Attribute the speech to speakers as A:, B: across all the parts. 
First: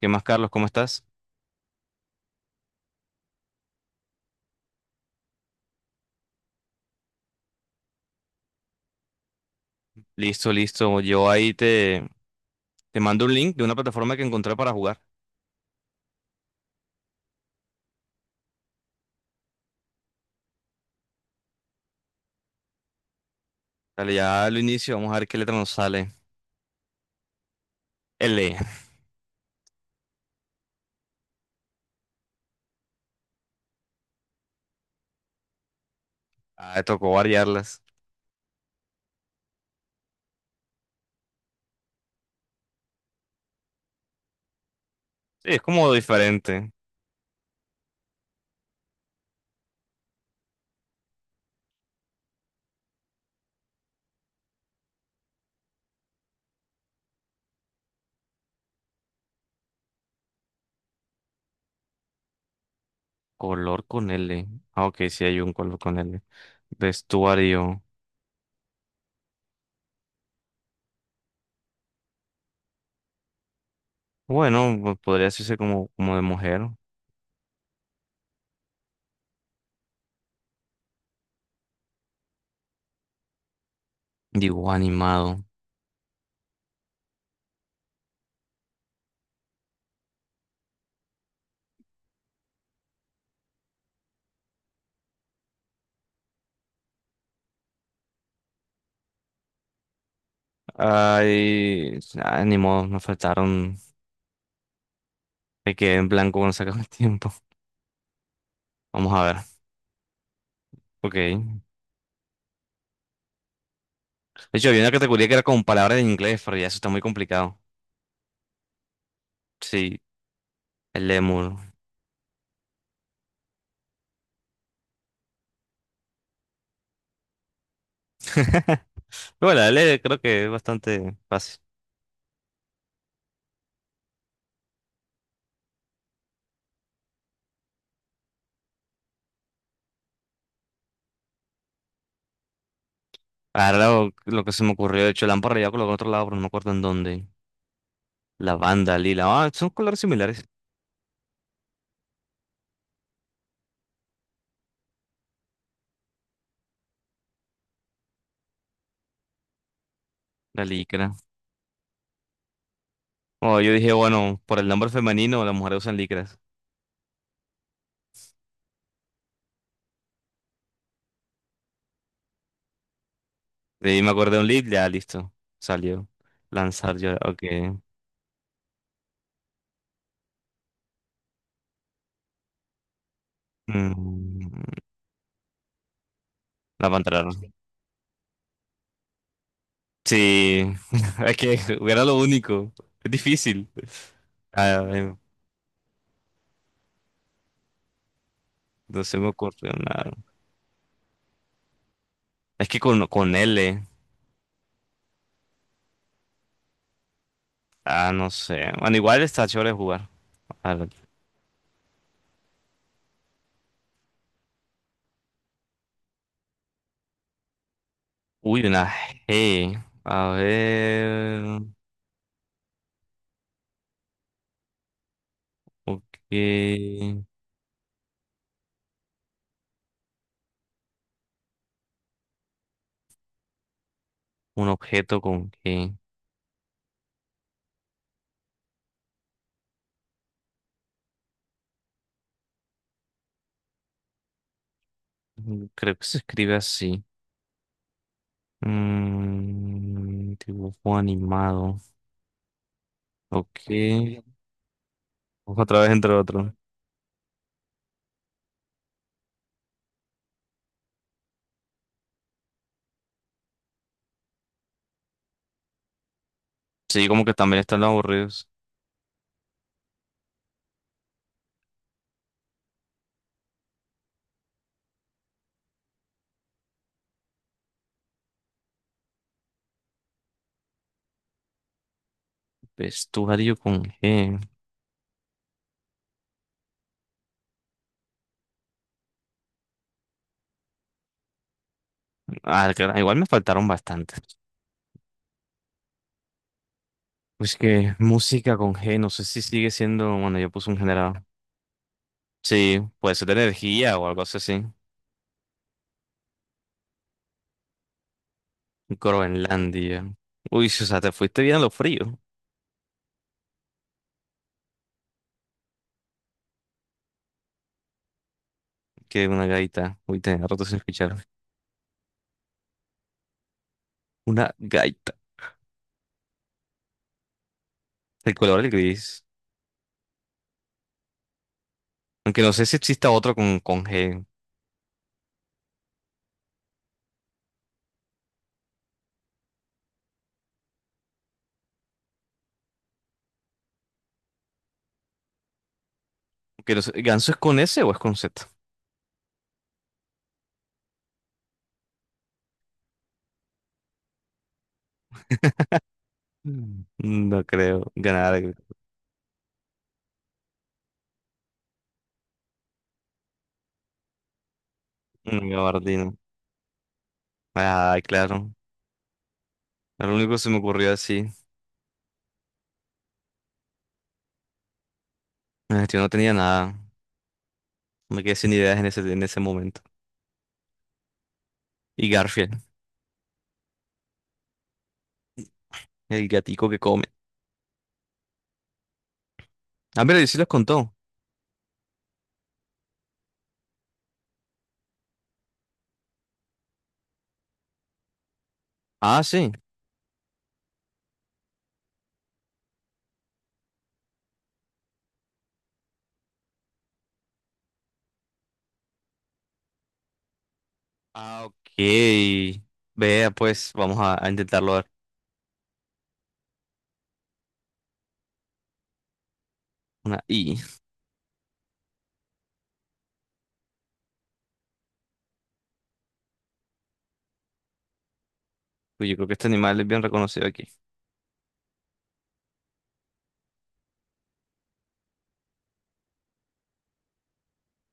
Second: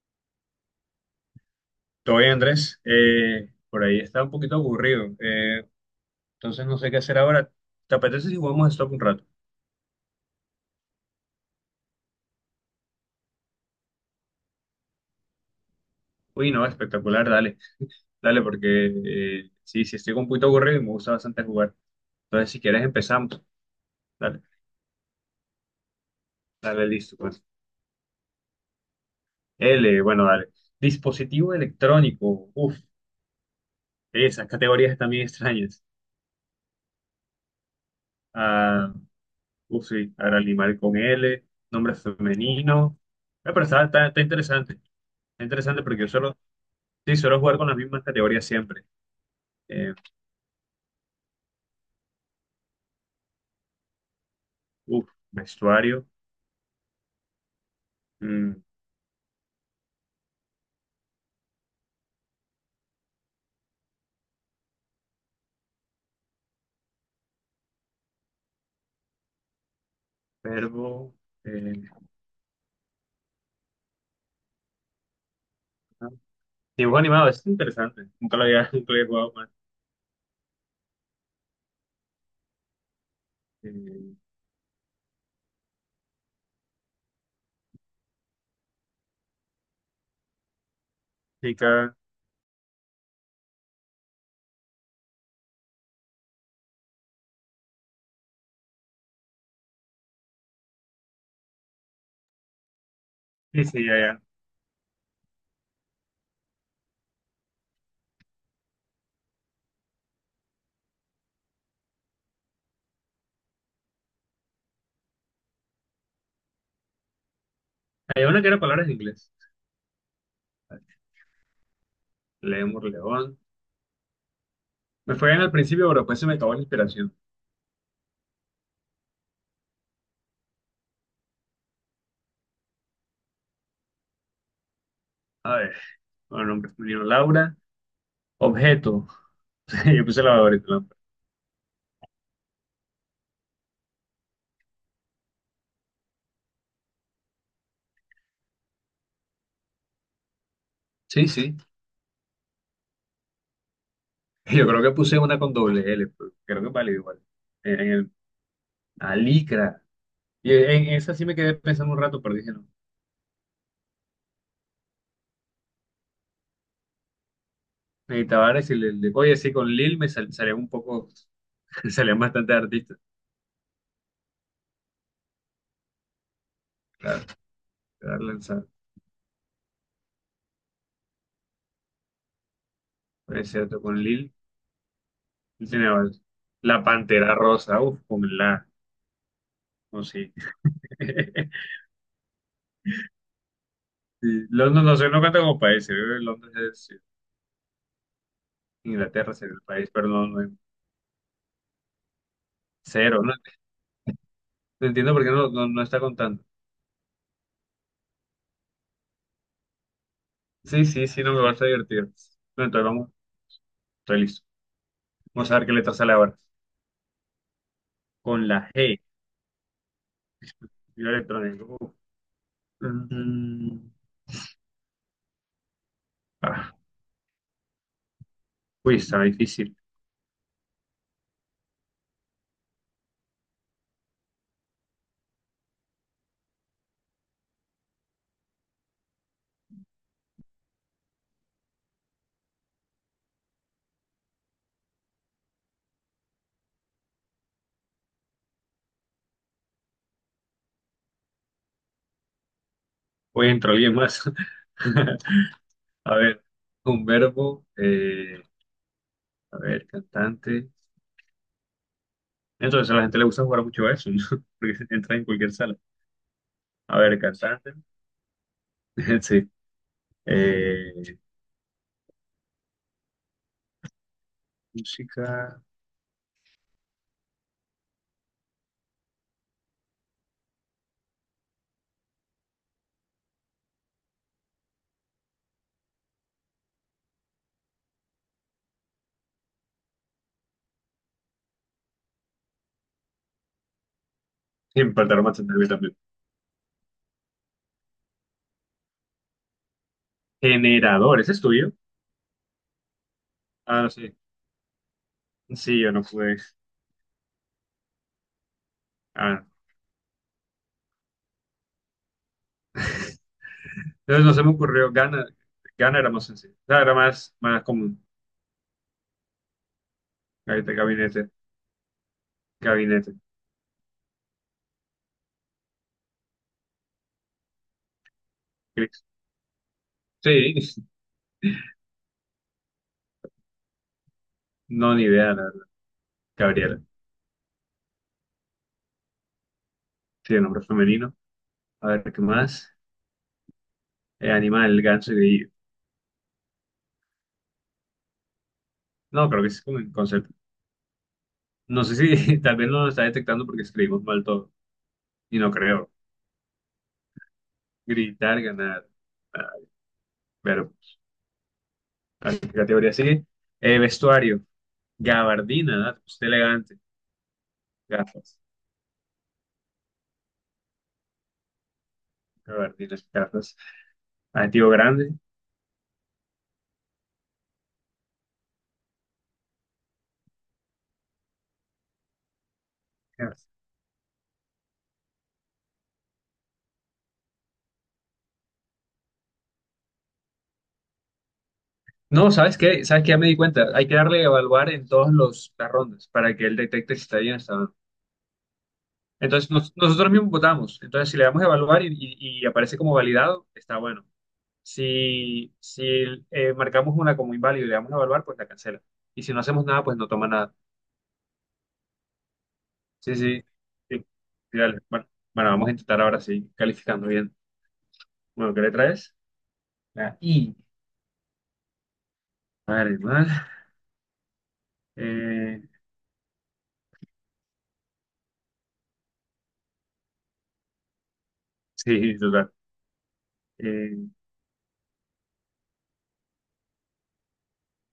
A: ¿Qué más, Carlos? ¿Cómo estás?
B: Todo bien, Andrés. Por ahí está un poquito aburrido. Entonces no sé qué hacer ahora. ¿Te apetece si jugamos a Stop un rato?
A: Listo, listo. Yo ahí te mando un link de una plataforma que encontré para jugar.
B: Uy, no, espectacular, dale. Dale, porque sí, sí, estoy un poquito aburrido y me gusta bastante jugar. Entonces, si quieres, empezamos.
A: Dale,
B: Dale,
A: ya lo inicio. Vamos a ver qué letra nos sale.
B: dale, listo. Pues.
A: L.
B: L, bueno, dale. Dispositivo electrónico. Uf, esas categorías también extrañas.
A: Ah, tocó variarlas.
B: Ah, uf, sí, ahora animal con L, nombre femenino. Pero está interesante. Está
A: Sí, es
B: interesante
A: como
B: porque yo solo.
A: diferente.
B: Sí, suelo jugar con las mismas categorías siempre. Eh, uf, Vestuario, mm,
A: Color con L. Ah, ok, sí hay un color con L. Vestuario.
B: verbo, eh,
A: Bueno, pues podría decirse
B: ah,
A: como de mujer.
B: dibujo animado, eso es interesante. Nunca lo había, nunca lo había jugado más. Eh,
A: Digo, animado.
B: Chica,
A: Ay, ah, ni modo, nos
B: sí,
A: faltaron.
B: sí, ya, ya.
A: Me quedé en blanco cuando sacamos el tiempo. Vamos a ver. Ok. De hecho, había una categoría que era con palabras en inglés, pero ya eso está muy complicado.
B: Hay una que era palabras en inglés.
A: Sí, el lemur.
B: Lemur, león. Me fue bien al principio, pero después se me acabó la inspiración.
A: Pero bueno, el E creo que es bastante fácil.
B: A ver, bueno, nombre femenino, Laura. Objeto. Yo puse lavadora y trampa.
A: Ahora lo que se me ocurrió, de hecho, lámpara ya colocó en otro lado, pero no me acuerdo en dónde. Lavanda, lila. Ah, son colores similares.
B: Sí, sí. Yo creo que puse una con doble L, pero creo que vale igual. En el, alicra. Y
A: La
B: en
A: licra.
B: esa sí me quedé pensando un rato, pero dije no.
A: Oh, yo dije, bueno, por el nombre femenino, las mujeres usan licras.
B: Y Tavares y oye, sí, con Lil salían un poco, salían bastante artistas.
A: De ahí me acordé de un lead, ya listo. Salió. Lanzar yo,
B: Claro,
A: ok.
B: claro, lanzado. Es cierto, con Lil
A: Mm,
B: él tenía varios. La
A: levantar.
B: Pantera Rosa, uff, con la, no sé.
A: Sí, es que era lo único. Es difícil.
B: Sí,
A: Ah,
B: Londres no sé, no cuenta como país, se vive en Londres es sí,
A: no se me
B: Inglaterra, sería el
A: ocurrió
B: país, pero
A: nada.
B: no, no es
A: Es que
B: cero.
A: con
B: No,
A: L,
B: no entiendo por qué no está contando.
A: ah, no sé. Bueno, igual está chévere jugar. A
B: Sí,
A: ver.
B: sí, sí, no me vas a divertir. Bueno, entonces vamos, estoy listo. Vamos a ver qué letra sale ahora. Con la
A: Uy, una
B: G,
A: G. A
B: yo
A: ver.
B: electrónico. Uf. Mm,
A: Ok.
B: ah, Uy, está difícil.
A: Un objeto con G. Creo que se escribe así. Dibujo animado.
B: Voy a
A: Ok.
B: alguien más.
A: Otra vez entre
B: A ver,
A: otro.
B: un verbo, a ver, cantante. Entonces a la gente le gusta jugar mucho a eso, ¿no? Porque entra en cualquier sala. A
A: Sí,
B: ver,
A: como que también
B: cantante.
A: están los aburridos.
B: Sí. Eh, Música.
A: Vestuario con G. Ah, claro, igual me faltaron bastantes.
B: Siempre tardaron bastante en mí también.
A: Pues que música con G, no sé si sigue siendo, bueno, yo puse un generado.
B: Generador, ¿ese es tuyo?
A: Sí, puede ser de
B: Ah,
A: energía o
B: sí.
A: algo así.
B: Sí, yo no pude. Ah.
A: Groenlandia. Uy, sí, o sea, te fuiste bien a lo frío.
B: Entonces no se me ocurrió. Gana, gana era más sencillo. O sea, era más común.
A: Que una gaita. Uy, tenía rato
B: Gabinete,
A: sin escuchar.
B: gabinete, gabinete.
A: Una gaita. El color del gris.
B: Sí.
A: Aunque no sé si exista otro con G.
B: No, ni idea, la verdad. Gabriela. Sí, el nombre femenino. A ver, ¿qué más? Animal, ganso y grillo.
A: Que no sé, ¿ganso es con S o es con Z?
B: No, creo que ese es como el concepto. No sé si tal vez no lo está detectando porque escribimos mal todo. Y no creo.
A: Mm. No creo.
B: Gritar,
A: Ganar.
B: ganar. Ah, pero, ¿a qué categoría sigue? Vestuario.
A: Un
B: Gabardina, ¿no?
A: gabardina.
B: Usted elegante.
A: Ah,
B: Gafas.
A: claro. Era lo único que se me ocurrió así.
B: Gabardinas, gafas. Adjetivo grande.
A: Yo no tenía nada. Me quedé sin ideas en ese momento. Y Garfield,
B: Gafas.
A: el gatico que come. Ah, pero sí los contó.
B: No, ¿sabes qué? ¿Sabes qué? Ya me di cuenta. Hay que darle a evaluar en las rondas para que él detecte si está bien o está mal.
A: Ah,
B: Entonces,
A: sí.
B: nosotros mismos votamos. Entonces, si le damos a evaluar y aparece como validado, está bueno. Si, si marcamos una como inválida y le damos a evaluar, pues la cancela. Y si no hacemos nada, pues no toma nada.
A: Ah, ok.
B: Sí,
A: Vea,
B: sí,
A: pues vamos
B: sí.
A: a
B: Sí,
A: intentarlo
B: dale.
A: ver.
B: Bueno, bueno, vamos a intentar ahora sí, calificando bien. Bueno, ¿qué le traes? La
A: Una I.
B: I. Vale, mal. Eh,
A: Uy, yo creo que este animal es bien reconocido aquí.
B: sí, total. Eh,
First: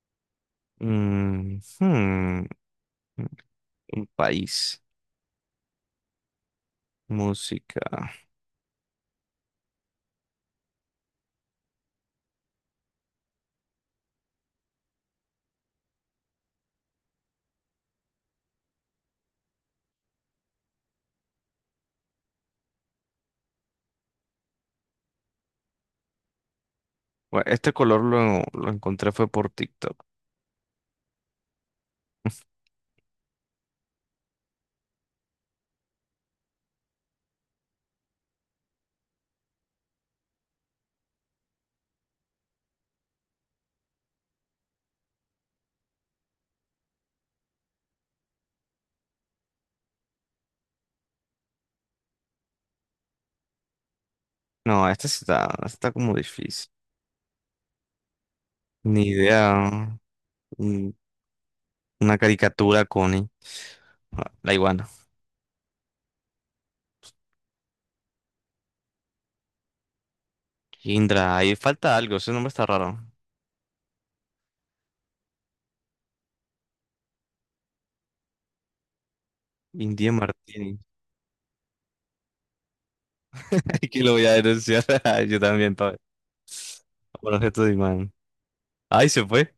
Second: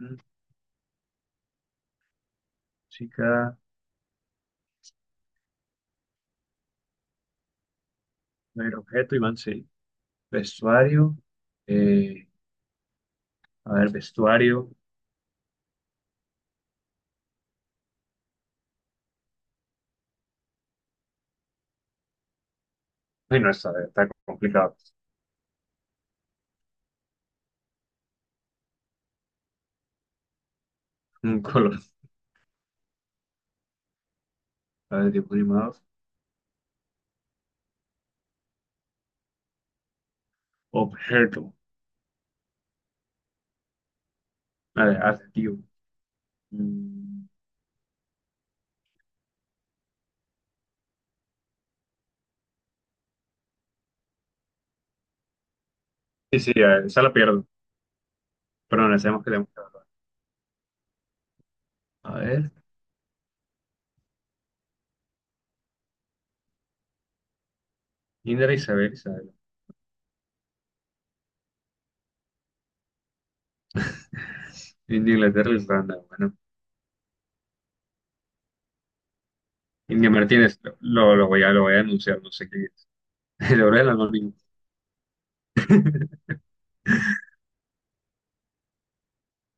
B: mm,
A: Mm, hmm,
B: Chica,
A: un país. Música.
B: no hay objeto, Iván, sí. Vestuario. eh, a ver, vestuario. Ay, no, está complicado.
A: Bueno, este color lo encontré fue por TikTok.
B: Un color. A ver, dibujos animados. Objeto. A ver, adjetivo. Mm.
A: No, este está como
B: Sí, sí,
A: difícil.
B: esa la pierdo. Pero no
A: Ni
B: sabemos que le hemos dado.
A: idea. Mm,
B: A
A: una
B: ver,
A: caricatura, Connie. Ah, la iguana.
B: Indra, Isabel.
A: Indra, ahí falta algo, ese nombre está raro.
B: India, Inglaterra, Irlanda. Bueno,
A: India
B: India Martínez,
A: Martini.
B: lo voy a anunciar, no sé quién es. El oro del
A: Aquí lo voy a
B: anónimo.
A: denunciar. Yo también, todo. Por objeto de imán. Ay, se fue.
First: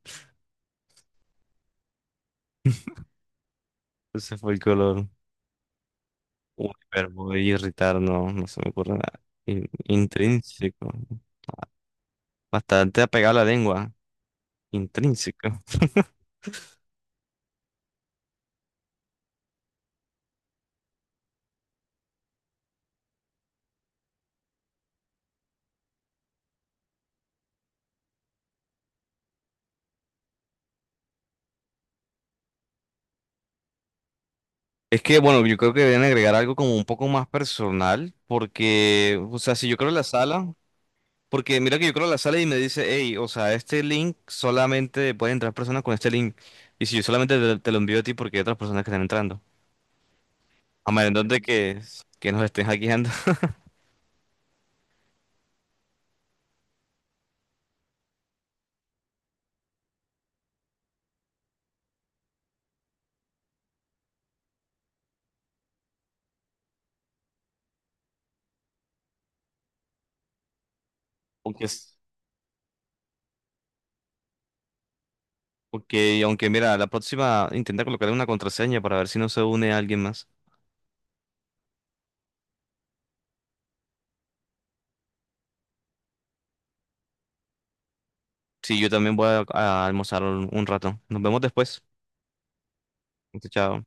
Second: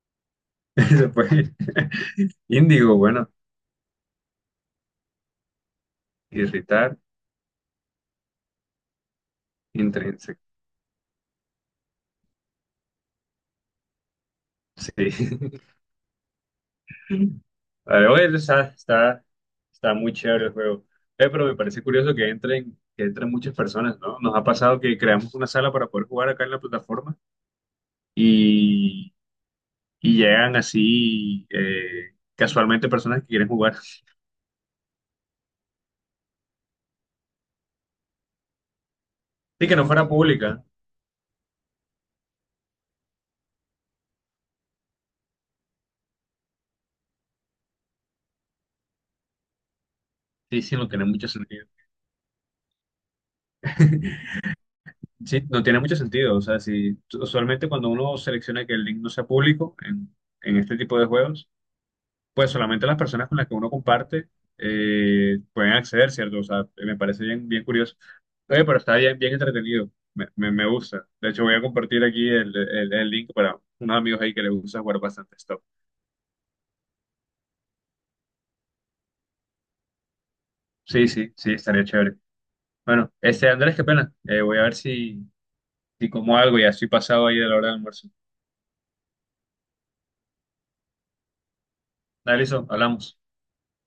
B: Después, índigo, bueno,
A: Se fue el color. Uy,
B: irritar,
A: pero voy a irritar, no, no se me ocurre nada.
B: intrínseco.
A: Intrínseco. Bastante apegado a la lengua.
B: Sí.
A: Intrínseco.
B: Vale, bueno, está muy chévere el juego. Pero me parece curioso que que entren muchas personas, ¿no? Nos ha pasado que creamos una sala para poder jugar acá en la plataforma y llegan así casualmente personas que quieren jugar.
A: Es que, bueno, yo creo que deben agregar algo como un poco más personal, porque, o sea, si
B: Sí,
A: yo
B: que no
A: creo la
B: fuera
A: sala.
B: pública.
A: Porque mira que yo creo que la sale y me dice, hey, o sea, este link solamente pueden entrar personas con este link. Y si yo solamente te lo envío a ti porque hay otras personas que están entrando.
B: Sí, sí, no
A: A
B: tiene
A: menos
B: mucho sentido.
A: que nos estén hackeando.
B: Sí, no tiene mucho sentido. O sea, si usualmente cuando uno selecciona que el link no sea público en este tipo de juegos, pues solamente las personas con las que uno comparte pueden acceder, ¿cierto? O sea, me parece bien, bien curioso. Oye, pero está bien, bien entretenido. Me gusta. De hecho, voy a
A: Aunque,
B: compartir aquí el link para unos amigos ahí que les gusta jugar bastante stop.
A: porque, aunque mira, la próxima intenta colocarle una contraseña para ver si no se une a alguien más.
B: Sí, sí, sí, estaría chévere. Bueno, este Andrés, qué pena. Voy a ver si, si como algo, ya estoy pasado ahí de la hora del almuerzo.
A: Sí, yo también voy a almorzar un rato. Nos vemos después.
B: Dale, listo, hablamos.
A: Chao.